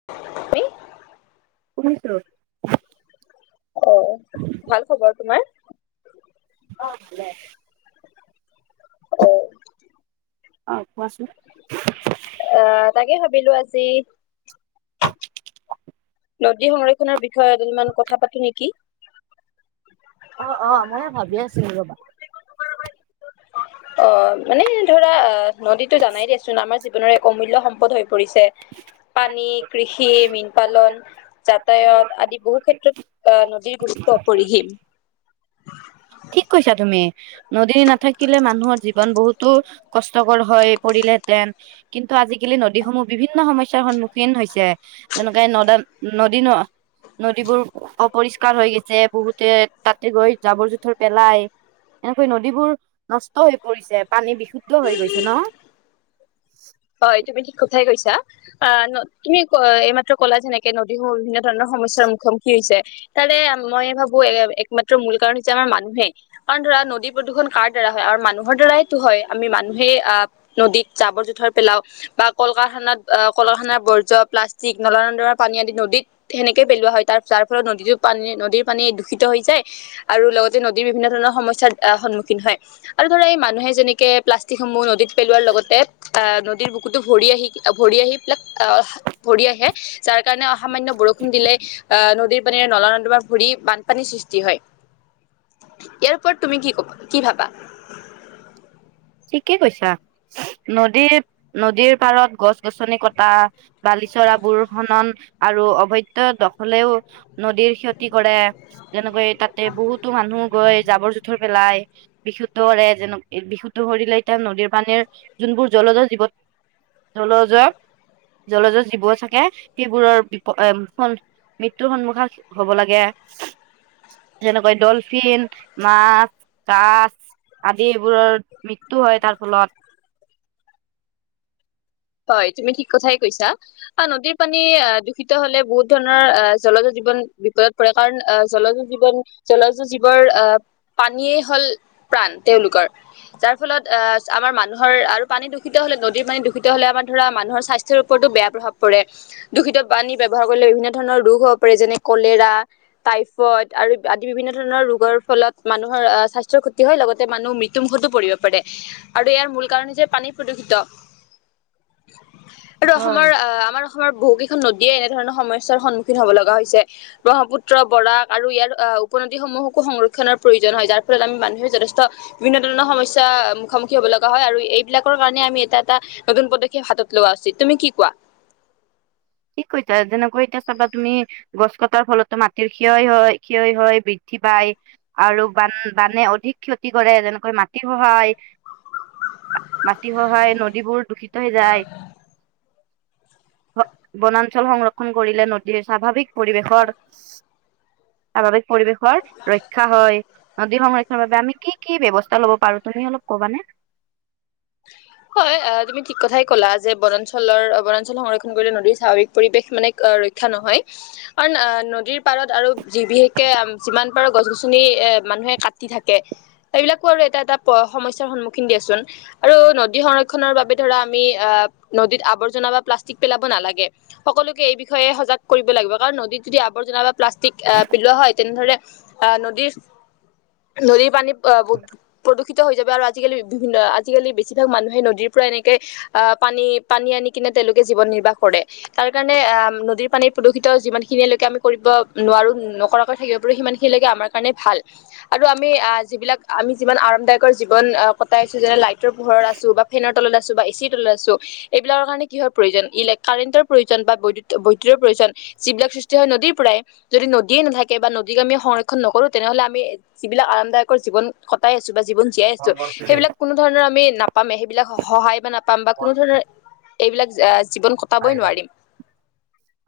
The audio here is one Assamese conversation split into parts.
[unintelligible] শুনিছ? অ', ভাল খবৰ তোমাৰ? অ', [unintelligible] অ', কোৱাচোন? এ, তাকে ভাবিলোঁ আজি নদী সংৰক্ষণৰ বিষয়ে অলপমান কথা পাতো নেকি? অ', অ', মইয়ে ভাবিয়ে আছিলো ৰ'বা। অ', এনে ধৰা অ', নদীতটো জানাই দিয়চোন আমাৰ জীৱনৰ এক অমূল্য সম্পদ হৈ পৰিছে। পানী, কৃষি, মীন পালন যাতায়াত আদি বহু ক্ষেত্ৰত, অ', নদীৰ গুৰুত্ব অপৰিসীম। ঠিক কৈছা তুমি, নদী নাথাকিলে মানুহৰ জীৱন বহুতো কষ্টকৰ হৈ পৰিলেহেতেন কিন্তু আজিকালি নদীসমূহ বিভিন্ন সমস্যাৰ সন্মুখীন খীন হৈছে, যেনেকে নদেন নদী নহয় নদীবোৰ অপৰিষ্কাৰ হৈ গৈছে, বহুতে তাতে গৈ জাবৰ-জোথৰ পেলাই। এনেকৈ নদীবোৰ নষ্ট হৈ পৰিছে পানী বিশুদ্ধ হৈ গৈছে ন'? হয়, তুমি ঠিক কথাই কৈছা। অ', তুমি এইমাত্ৰ ক'লা যেনেকে নদীবোৰ বিভিন্ন ধৰণৰ সমস্যয়াৰ মুখামুখি হৈছে। তাৰে মই ভাবো এ একমাত্ৰ মূল কাৰণ হৈছে আমাৰ মানুহেই। কাৰণ ধৰা নদী প্ৰদূষণ কাৰ দ্বাৰা হয়, আৰু মানুহৰ দ্বাৰাইতো হয়, আমি মানুহেই আহ নদীত জাবৰ-জোথৰ পেলাওঁ, বা ক'ল কাৰখানাত ক'ল কাৰখানাৰ বৈ যোৱা প্লাষ্টিক নলা-নৰ্দমা পানী আদি নদীত সেনেকে পেলোৱা হয় তাৰ, তাৰ ফলত নদীটো পানী নদীৰ পানী দূষিত হৈ যায়। আৰু লগতে নদীৰ বিভিন্ন ধৰণৰ সমস্যাৰ সন্মুখীন হয় আৰু ধৰা মানুহে যেনেকে প্লাষ্টিক সমূহ নদীত পেলোৱাৰ লগতে এ, নদীৰ বুকুটো ভৰি আহি ভৰি আহি এই বিলাক আহ ভৰি আহে। যাৰ কাৰণে অ', সামান্য বৰষুণ দিলেই অহ, নদীৰ পানী-নলা নৰ্দমাত পৰি বানপানীৰ সৃষ্টি হয়। ইয়াৰ ওপৰত তুমি কি ক'বা কি ভাবা? ঠিকে কৈছা। নদীৰ নদীৰ পাৰত গছ-গছনি কটা। বালিচৰা বোৰ খনন আৰু অবৈধ দখলেও নদীৰ ক্ষতি কৰে যেনেকৈ তাতে বহুত টো মানুহ গৈ জাবৰ-জোথৰ পেলাই, বিশুদ্ধ কৰে যেনেকৈ বিশু কৰিলে এতিয়া নদীৰ পানীৰ যোনবোৰ জলজ জীৱন জলজ জলজ জীৱ থাকে, সেইবোৰৰ বি [unintelligible] ফ মৃত্যুৰ সন্মুখা হ'ব লাগে যেনেকৈ ডলফিন, মাছ, কাছ আদি এইবোৰৰ মৃত্যু হয় তাৰ ফলত। হয়, তুমি ঠিক কথাই কৈছা। অ', নদীৰ পানী দূষিত হ'লে বহুত ধৰণৰ জলজ জীৱন বিপদত পৰে কাৰণ আহ, জলজ জীৱন জলজ জীৱৰ আহ পানীয়েই হ'ল প্ৰাণ তেওঁলোকৰ। যাৰ ফলত আ, আমাৰ মানুহৰ আৰু পানী দূষিত হ'লে নদীৰ পানী দূষিত হ'লে আমাৰ ধৰা মানুহৰ স্বাস্থ্যৰ ওপৰতো বেয়া প্ৰভাৱ পৰে। দূষিত পানী ব্যৱহাৰ কৰিলে বিভিন্ন ধৰণৰ ৰোগ হ'ব পাৰে যেনে কলেৰা টাইফইদ আৰু আদি বিভিন্ন ধৰণৰ ৰোগৰ ফলত মানুহৰ আহ স্বাস্থ্যৰ ক্ষতি হয় লগতে মানুহ মৃত টো মুখতো পৰিব পাৰে আৰু ইয়াৰ মূল কাৰণ হৈছে পানী প্ৰদূষিত। আৰু হয় অসমৰ আহ আমাৰ অসমৰ বহু কেইখন নদীয়ে এনেধৰণৰ সমস্যাৰ সন্মুখীন হব লগা হৈছে। ব্ৰহ্মপুত্ৰ, বৰাক আৰু ইয়াৰ আহ উপনদীসমূহকো সংৰক্ষণৰ প্ৰয়োজন হয় যাৰ ফলত আমি মানুহে যথেষ্ট বিভিন্ন ধৰণৰ সমস্যা মুখামুখি হব লগা হয় আৰু এইবিলাকৰ কাৰণে আমি এটা এটা নতুন পদক্ষেপ হাতত লোৱা উচিত তুমি কি কোৱা। ঠিক কৈতা যেনেকৈ এতিয়া চাবা তুমি গছ কটাৰ ফলততো মাটিৰ ক্ষয় হয় ক্ষয় হয় বি ঠিপাই পায় আৰু বান বানে অধিক ক্ষতি কৰে যেনেকৈ মাট টি খহায় মা মাটি খহাই নদীবোৰ দূষিত হৈ যায়। বনাঞ্চল সংৰক্ষণ কৰিলে নদীৰ স্বাভাৱিক পৰিৱেশৰ তাৰ বাবে পৰিৱেশৰ ৰক্ষা হয় নদী সংৰ ক্ষণ বাবে আমি কি ব্যৱস্থা ল'ব পাৰো তুমি অলপ ক'বানে। হয় [inaudible] হয় আ তুমি ঠিক কথাই ক'লা যে বনাঞ্চলৰ অ বনাঞ্চল সংৰক্ষণ কৰিলে নদীৰ স্বাভাৱিক পৰিৱেশ মানে ৰ ক্ষা নহয় কাৰণ আহ নদীৰ পাৰত আৰু যি বিশেষকে যিমান পাৰো গছ গছনি এ মানুহে কাটি থাকে এইবিলাকো আৰু এটা এটা প সমস্যাৰ সন্মুখীন দিয়েচোন। আৰু নদী সংৰক্ষনৰৰ বাবে ধৰা আমি আহ নদীত আৱৰ্জনা বা প্লাষ্টিক পেলাব নালাগে। সকলোকে এই বিষয়ে সজাগ কৰিব লাগিব কাৰণ নদীত যদি আৱৰ্জনা বা প্লাষ্টিক আহ পিলোৱা হয় তেনেধৰণে আহ নদি নদীৰ পানী আ প প্ৰদূষিত হৈ যাব আৰু আজিকালি বিভিন্ন আজিকালি বেছিভাগ মানুহে নদীৰ পৰা এনেকে আহ পানী পানী আনি কিনে তেওঁলোকে জীৱন নিৰ্বাহ কৰে। তাৰকাৰণে আ নদীৰ পানী প্ৰদূষিত যিমান খিনিলৈকে আমি কৰিব নোৱাৰো নকৰাকৈ থাকিব পাৰো সিমান খি লেকে আমাৰ কাৰণে ভাল আৰু আমি আহ যিবিলাক আমি যিমান আৰামদায়কৰ জীৱন আ কটাইছো যেনে লাইট টৰ পোহৰত আছো বা ফেনৰ তলত আছো বা এ চিৰ তলত আছো এইবিলাকৰ কাৰণে কিহৰ প্ৰয়োজন ইলে কাৰেণ্টৰ প্ৰয়োজন বা বৈ বৈদ্যুতৰ প্ৰয়োজন যিবিলাক সৃষ্টি হয় নদীৰ পৰাই যদি নদীয়ে নাথাকে বা নদীক আমি সংৰক্ষণ নকৰো তেনেহলে আমি যিবিলাক আৰামদায়কৰ জীৱন কটাই আছো বা জীৱন জীয়াই আছো সেইবিলাক কো ধৰণৰ আমি নাপামে সেইবিলাক হ সহায় বা নাপ পাম বা কোনো ধৰণৰ এইবিলাক আ জীৱন ক আহিবা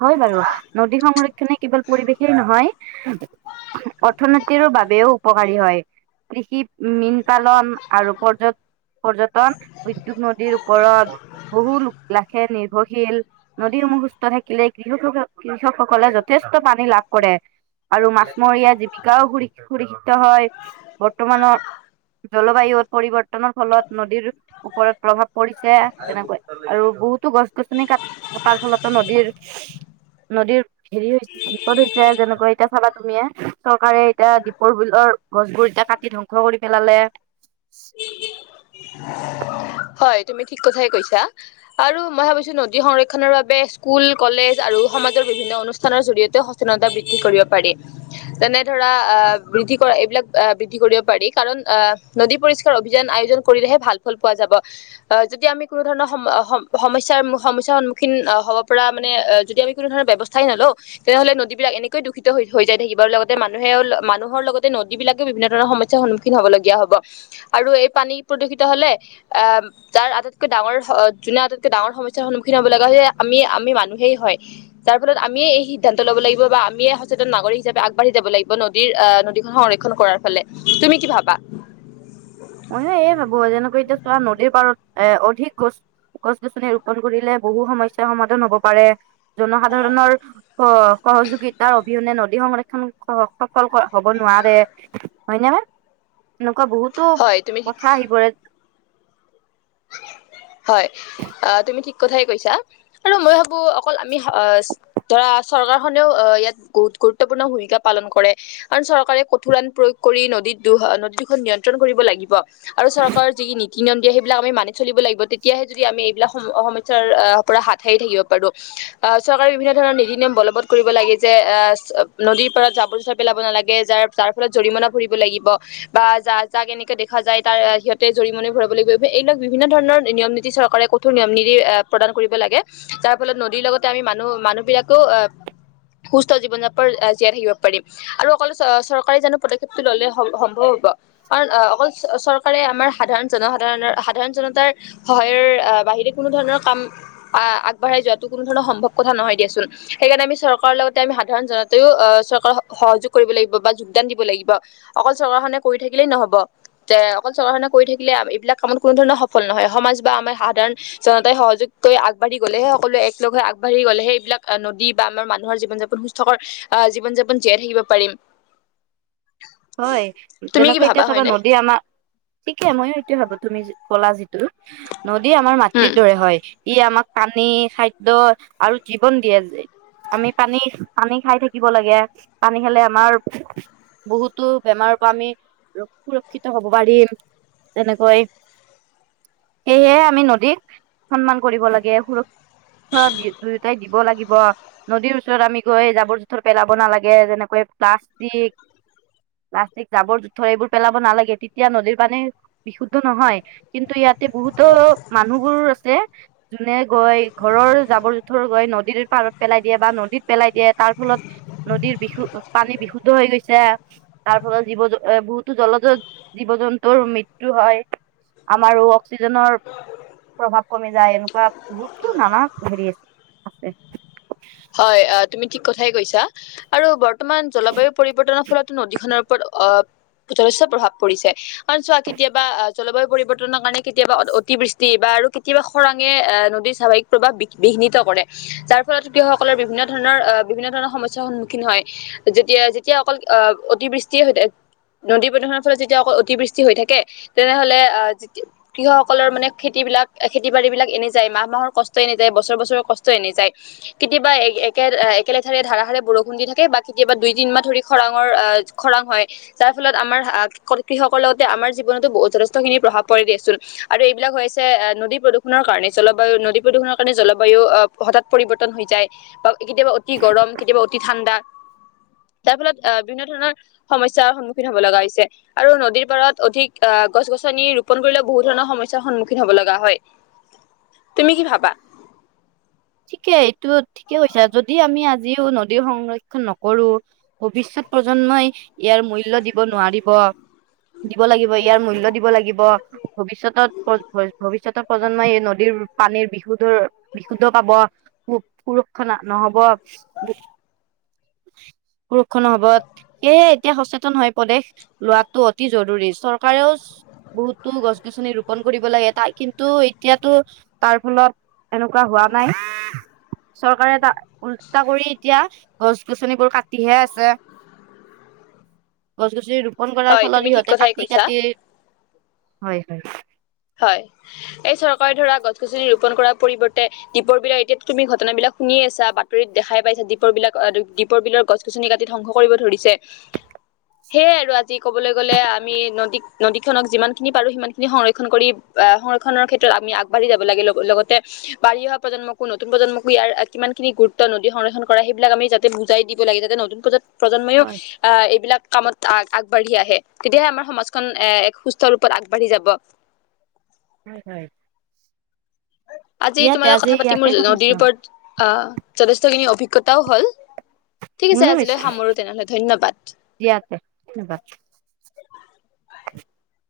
হয় বাৰু নদী সংৰক্ষণে কেৱল পৰিৱেশেই নহয় অৰ্থনৈতিৰো বাবেও উপকাৰী হয়। কৃষি মীন পালন আৰু পৰ্যট পৰ্যটন উদ্যোগ নদীৰ ওপৰত বহু লোক লাখে নি শীল নদীসমূহ সুস্থ থাকিলে কৃষসক কৃষকসকলে যথেষ্ট পানী লাভ কৰে। আৰু মাছমৰীয়া জীৱিকাও হোৰি সুৰিক্ষিত হয়। বৰ্তমানৰ জলবায়ু পৰিৱৰ্তনৰ ফলত নদীৰ ওপৰত প্ৰভাৱ পৰিছে তেনেকৈ আৰু বহুতো গছ গছনি কাট কটাৰ ফলতো নদীৰ নদীৰ হেৰি হৈছে। বিপদ হৈছে যেনেকৈ এতিয়া চালা তুমিয়ে চৰকাৰে এতিয়া দীপৰ বিলৰ গছ বোৰ এতিয়া কাটি ধংস ধংস কৰি পেলালে। [inaudible] হয়, তুমি ঠিক কথাই কৈছা। আৰু মই ভাবিছোঁ নদী সংৰক্ষনৰৰ বাবে স্কুল, কলেজ আৰু সমাজৰ বিভিন্ন অনুষ্ঠানৰ জৰিয়তে বৃদ্ধি কৰিব পাৰি। তেনে ধৰা, আহ বৃদ্ধি কৰা, এইবিলাক আহ বৃদ্ধি কৰিব পাৰি, কাৰণ আহ নদী পৰিস্কাৰ অভিযান আয়োজন কৰিলেহে ভাল ফল পোৱা যাব। যেতিয়া আমি কোনো ধৰণৰ সম, সমস্যাৰ, সমস্যাৰ সন্মুখীন হ'ব পৰা মানে, যদি আমি কোনো ধণৰ ব্যৱস্থা নলওঁ। তেনেহ'লে নদীবিলাক এনেকয়ে দূষিত হৈ, হৈ যায় থাকিব, আৰু লগতে মানুহে, মানুহৰ লগতে নদীবিলাকো বিভিন্ন ধৰণৰ সমস্যা সন্মুখীন হবলগীয়া হ'ব, আৰু এই পানী প্ৰদূষিত হ'লে, আহ তাৰ আটাইতকৈ ডাঙৰ, যোনে আটাইতকৈ ডাঙৰ সমস্যাৰ সন্মুখীন হ'ব লগা হৈছে, আমি, আমি মানুহেই হয়। যাৰ ফলত আমিয়ে এই সিদ্ধ্ত লব লাগিব, বা আমিয়ে সচেতন নাগৰিক হিচাপে আগবঢ়ি যাব লাগিব ন নদীৰ, নদীখন সংৰক্ষণ কৰাৰ ফালে, তুমি কি ভাবা? মইয়ু এয় ভাবো, যেনেকৈ এতিয়া চোৱা, নদীৰ পাৰত এ অধিক গছ গছ-গছনি ৰোপন কৰিলে বহু সমস্যা সমাধান হ'ব পাৰে। জনসাধাৰণৰ সহযোগিতাৰ অবিহনে নদী সংৰক্ষণ সফল হ'ব নোৱাৰে, হয় নে, এনেকুৱা বহুতো হয় তুমি ঠিক কথা আহিপৰে। হয়, অ', তুমি ঠিক কথাই কৈছা, আৰু মই ভাবো অকল আমি ধৰা চৰকাৰখনেও ইয়াত বহুত গুৰুত্বপূৰ্ণ ভূমিকা পালন কৰে। আৰু চৰকাৰে কঠোৰৰান প্ৰয়োগ কৰি নদীত দু, নদী দুখন নিয়ন্ত্ৰণ কৰিব লাগিব। আৰু চৰকাৰৰ যি নীতি নিয়ম দিয়ে, সেই এইবিলাক আমি মানি চলিব লাগিব, তেতিয়াহে যদি আমি এইবিলাক সমস্যাৰ পৰা হাত সাৰি থাকিব পাৰোঁ। আহ চৰকাৰে বিভিন্ন ধৰণৰ নীতি নিয়ম বলবৎ কৰিব লাগে, যে আহ নদীৰ পাৰত জাৱৰ জোথাৰ পেলাব নালাগে, যাৰ যাৰ ফলত জৰিমনা ভৰিব লাগিব, বা যা, যাক কেনেকে দেখা যায়, তাৰ সিহঁতে জৰিমনা ভৰিবলৈ গৈ এইবিলাক বিভিন্ন ধৰণৰ নিয়ম নীতি চৰকাৰে কঠোৰ নিয়ম নীতি প্ৰদান কৰিব লাগে। যাৰ ফলত নদীৰ লগতে আমি মানুহ, মানুহ বিলাকো অ', সুস্থ জীৱন যাপন জীয়াই থাকিব পাৰিম। আৰু অকল চ, চৰকাৰে জানো পদক্ষেপটো ললে সম্ভৱ হ'ব। কাৰণ অ', অকল চৰকাৰে আমাৰ সাধাৰণ জনসাধাৰণৰ সাধাৰণ জনতাৰ সহায়ৰ বাহিৰে কোনো ধৰনৰ কাম আহ আগবঢ়াই যোৱাতো কোন ধণৰ সম্ভৱ কথা নহয় দিয়াচোন, সেইকাৰণে আমি চৰকাৰৰ লগতে আমি সাধাৰণ জন তয়ও অ', চৰকাৰ সহযোগ কৰিব লাগিব, বা যোগদান দিব লাগিব, অকল চৰকাৰখনে কৰি থাকিলেই নহব। যে অকল চৰকাৰ খনে কৰি থাকিলে, এইবিলাক কামত কোনো ধৰণৰ সফল নহয়, সমাজ বা আমাৰ সাধাৰণ জনতাই সহযোগ কৰি আগবাঢ়ি গ'লে হে সকলোৱ একলগ হৈ আগবাঢি গলে হে সেইবিলাক নদী বা আমাৰ মানুহৰ জীৱন জাপন সুস্থকৰ, আহ জীৱন-যাপন জীয়াই থাকিব পাৰিম। হয়, তুমি কি যেনেকৈ এতিয়া ভাবা চাবা হয়নে? নদী আমাৰ, ঠিকে মইয়ো এতিয়া ভাবো তুমি কলা জিটো। নদী আমাৰ মাতৃ উম। দৰে হয়, ই আমাক পানী, খাদ্যয় আৰু জীৱন দিয়ে যে। আমি পানী, পানী খাই থাকিব লাগে, পানী খালে আমাৰ বহুত টো, বেমাৰৰ পৰা আমি সুৰক্ষিত হ'ব পাৰিম, তেনেকৈ। সেয়েহে আমি নদীক সন্মান কৰিব লাগে। অ', দুয়োটাই দিব লাগিব। নদীৰ ওচৰত আমি গৈ জাবৰ জোথৰ পেলাব নালাগে, যেনেকৈ, প্লাষ্টিক প্লাষ্টিক জাবৰ জোথৰ এইবোৰ পেলাব নালাগে, তেতিয়া নদীৰ পানী বিশুতধ নহয়, কিন্তু ইয়াতে বহুতো মানুহবোৰ আছে। যোনে গৈ ঘৰৰ জাবৰ-জোথৰ গৈ নদীৰ পাৰত পেলাই দিয়ে বা নদীত পেলাই দিয়ে তাৰ ফলত নদীৰ বিশু পানী বিশুদ্ধ হৈ গৈছে। তাৰ ফলত জীৱ বহুতো জলজ জীৱ জন্তুৰ মৃত্যু হয়। আমাৰো অক্সিজেনৰ প্ৰভাৱ কমি যায়, এনেকুৱা বহুতটো নানা হেৰি আছে হয় অ তুমি ঠিক কথাই কৈছা। আৰু বৰ্তমান জলবায়ু পৰিৱৰ্তনৰ ফলতো নদীখনৰ ওপৰত আহ যথেষ্ট প্ৰভাৱ পৰিছে। কাৰণ চোৱা কেতিয়াবা জলবায়ু পৰিৱৰ্তনৰ কাৰণে কেতিয়াবা অ অতিবৃষ্টি বা আৰু কেতিয়াবা খৰাঙে এ নদীৰ স্বাভাৱিক প্ৰভাৱ বিঘ্নিত কৰে। যাৰ ফলত কৃষকসকলৰ বিভিন্ন ধৰণৰ বিভিন্ন ধৰণৰ সমস্যাৰ সন্মুখীন হয়। যেতিয়া যেতিয়া অকল আহ অতিবৃষ্টিয়ে হৈ থাকে নদী প্ৰদূষণৰ ফলত যেতিয়া অকল অতিবৃষ্টি হৈ থাকে, তেনেহ'লে আহ কৃষকসকলৰ মানে খেতিবিলাক খেতি বাৰী বিলাক এনে যায়। মাহ মাহৰ কষ্ট এনে যায় বছৰ বছৰৰ কষ্ট এনে যায়। কেতিয়া একে একে একলেঠাৰীয়ে ধাৰাসাৰে বৰষুণ দি থাকে, বা কেতিয়াবা দুইতিনিমাহ ধৰি খৰাঙৰ আ খৰাং হয়। যাৰ ফলত আমাৰ কৃষকৰ লগতে আমাৰ জীৱনতো বহু যথেস্থ খিনি প্ৰভাব পৰে দিয়াচোন। আৰু এইবিলাক হৈছে নদী প্ৰদূষণৰ কাৰণে, জলবায়ু নদী প্ৰদূষণৰ কাৰণে জলবায়ু হঠাৎ পৰিৱৰ্ত ন হৈ যায় বা কেতিয়াবা অতি গৰম কেতিয়াবা অতি ঠাণ্ডা তাৰ ফলত আহ বিভিন্ন ধৰণৰ সমস্যাৰ সন্মুখীন হ'ব লগা হৈছে। আৰু নদীৰ পাৰত অধিক আহ গছ-গছনি ৰোপন কৰিলে বহু ধৰণৰ সমস্যাৰ সন্মুখীন হ'ব লগা হয়। তুমি কি ভাবা? ঠিকে এইটো ঠিকেই কৈছা, যদি আমি আজিও নদীৰ সংৰক্ষন নকৰো ভৱিষ্যত প্ৰজন্মই ইয়াৰ মূল্য দিব নোৱাৰিব। দিব লাগিব, ইয়াৰ মূল্য দিব লাগিব। ভৱিষ্যতত ভৱিষ্যতৰ প্ৰজন্মই এই নদীৰ পানীৰ বিশুদ্ধৰ শুদ্ধ পাব, সু-সুৰক্ষা নহ'ব সুৰক্ষানৰ [unintelligible] সেয়েহে এতিয়া সচেতন হৈ পৰে লোৱাটো অতি জৰুৰী। চৰকাৰেও বহুতো গছ-গছনি ৰোপন কৰিব লাগে, তাক কিন্তু এতিয়া টো তাৰ ফলত এনেকুৱা হোৱা নাই। চৰকাৰে টা উলটা কৰি এতিয়া গছ-গছনিবোৰ কাটিহে আছে। গছ-গছনি ৰোপন কৰাৰ হয় ফলত তুমি ঠিক সিহঁতে কথাই কাটি কৈছা কাটি, হয় হয়। হয়। এই চৰকাৰে ধৰা গছ-গছনি ৰোপন কৰাৰ পৰিৱৰ্তে দীপ বিলৰ এতিয়াত তুমি ঘটনাবিলাক শুনি আছা। বাতৰিত দেখাই পাইছা দীপৰ বিলৰ দীপৰ বিলৰ গছ গছ-গছনি কাটিত ধ্বংস কৰিব ধৰিছে। সেয়ে আৰু আজি ক'বলৈ গ'লে, আমি নদী নদী খনক যিমান খিনি পাৰো সিমান খিনি সংৰক্ষ ক্ষণ কৰি, আহ সংৰক্ষণৰ ক্ষেত্ৰত আমি আগবাঢ়ি যাব লাগে-লগতে বাঢ়ি অহা প্ৰজন্মকো নতুন প্ৰজন্মকো ইয়াৰ কিমান খিনি গুৰুত্ব নদী সংৰক্ষণ কৰা সেইবিলাক আমি বুজাই দিব লাগে যাতে নতুন প্ৰজ-প্ৰজন্মও হয় আহ এইবিলাক কামত আগবাঢ়ি আহে, তেতিয়াহে আমাৰ সমাজখন এ এক সুস্থ ৰূপত আগবাঢ়ি যাব। নাই নাই। আজি তোমাৰ লগত কথা পাতি মোৰ নদীৰ ওপৰত আহ যথেষ্টখিনি অভিজ্ঞতাও হ'ল। ঠিক আছে মোৰো হৈছে আজিলৈ সামৰো তেনেহ'লে ধন্যবাদ। দিয়া তেনে ধন্যবাদ। [unintelligible]